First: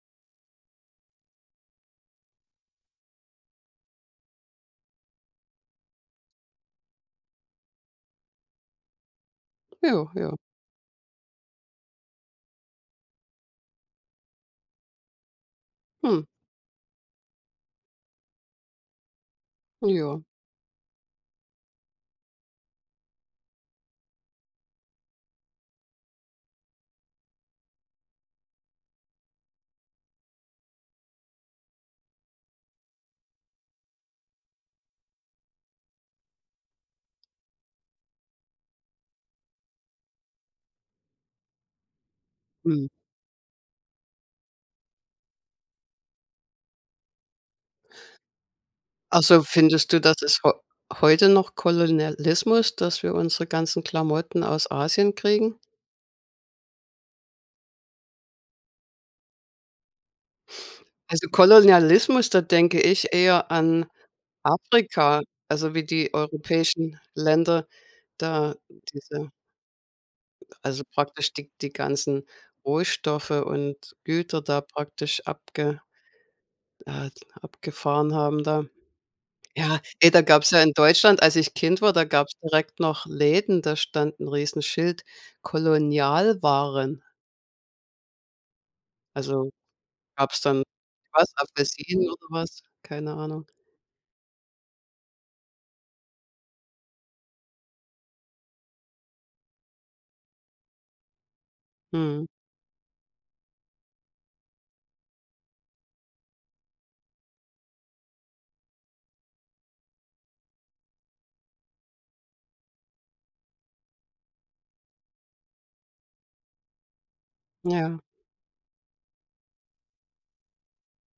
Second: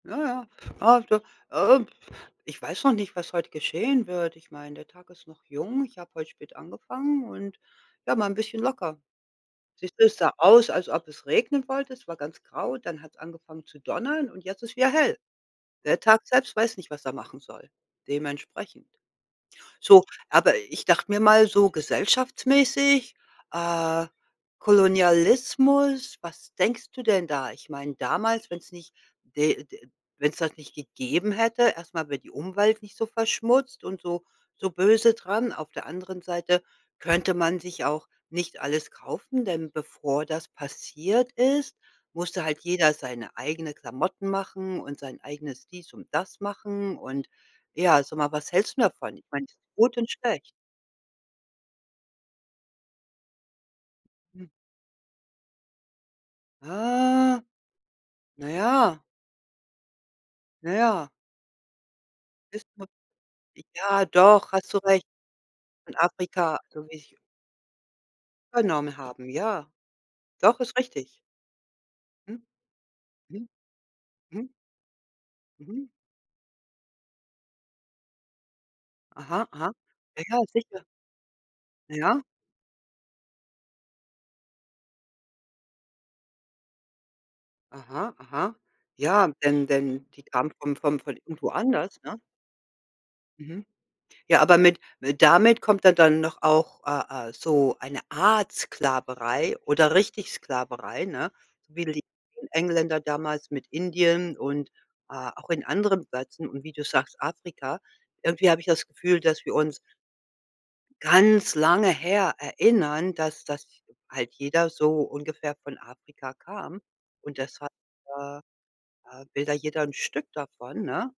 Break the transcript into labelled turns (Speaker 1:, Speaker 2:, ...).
Speaker 1: Ja, ja, ah, du, äh, ich weiß noch nicht, was heute geschehen wird. Ich meine, der Tag ist noch jung. Ich habe heute spät angefangen und ja, mal 'n bisschen locker. Siehst du,
Speaker 2: Ja,
Speaker 1: es
Speaker 2: ja.
Speaker 1: sah aus, als ob es regnen wollte. Es war ganz grau. Dann hat's angefangen zu donnern und jetzt ist wieder hell. Der
Speaker 2: Hm.
Speaker 1: Tag selbst weiß nicht, was er machen soll, dementsprechend. So,
Speaker 2: Ja.
Speaker 1: aber ich dachte mir mal so gesellschaftsmäßig, äh, Kolonialismus, was denkst du denn da? Ich meine damals, wenn's nicht, d äh, wenn's das nicht gegeben hätte, erst mal wäre die Umwelt nicht so verschmutzt und so so böse dran. Auf der anderen Seite könnte man sich auch nicht alles kaufen, denn bevor das passiert ist, musste halt
Speaker 2: Mhm.
Speaker 1: jeder seine eigene Klamotten machen und sein eigenes dies und das machen. Und ja, sag mal, was hältst denn davon? Ich
Speaker 2: Also
Speaker 1: meine, das ist
Speaker 2: findest
Speaker 1: gut
Speaker 2: du,
Speaker 1: und
Speaker 2: das ist
Speaker 1: schlecht.
Speaker 2: heu heute noch Kolonialismus, dass wir unsere ganzen Klamotten
Speaker 1: Hm.
Speaker 2: aus Asien kriegen?
Speaker 1: Ah. Na ja. Na ja.
Speaker 2: Also Kolonialismus, da
Speaker 1: Ist
Speaker 2: denke
Speaker 1: [unintelligible]
Speaker 2: ich eher an
Speaker 1: ja doch, hast du recht.
Speaker 2: Afrika, also wie
Speaker 1: Und
Speaker 2: die
Speaker 1: Afrika, so wie
Speaker 2: europäischen
Speaker 1: sie
Speaker 2: Länder da
Speaker 1: übernommen
Speaker 2: diese
Speaker 1: haben, ja. Doch, ist
Speaker 2: also
Speaker 1: richtig.
Speaker 2: praktisch die die ganzen
Speaker 1: Mhm.
Speaker 2: Rohstoffe
Speaker 1: Mhm.
Speaker 2: und Güter
Speaker 1: Mhm.
Speaker 2: da praktisch abge
Speaker 1: Mhm.
Speaker 2: äh, abgefahren haben da.
Speaker 1: Aha, aha.
Speaker 2: Ja, ey, da
Speaker 1: Ja, ja,
Speaker 2: gab's ja in
Speaker 1: sicher.
Speaker 2: Deutschland als ich Kind war, da
Speaker 1: Ja.
Speaker 2: gab's direkt noch Läden, da stand 'n Riesenschild, Kolonialwaren.
Speaker 1: Aha, aha. Ja,
Speaker 2: Also
Speaker 1: denn denn, die
Speaker 2: gab's
Speaker 1: kamen
Speaker 2: dann
Speaker 1: vom vom von
Speaker 2: was
Speaker 1: irgendwo anders,
Speaker 2: Apfelsinen
Speaker 1: ne?
Speaker 2: oder was? Keine Ahnung.
Speaker 1: Mhm. Ja, aber mit damit kommt dann doch auch, äh äh, so eine Art Sklaverei oder richtig Sklaverei, ne, wie die
Speaker 2: Mhm.
Speaker 1: [unintelligible] Engländer damals mit Indien und, äh, auch in anderen Plätzen und wie du sagst Afrika. Irgendwie habe ich das Gefühl, dass wir uns ganz lange her erinnern, dass das halt jeder so ungefähr von Afrika kam, und deshalb,
Speaker 2: Ja.
Speaker 1: äh äh, will da jeder 'n Stück davon, ne?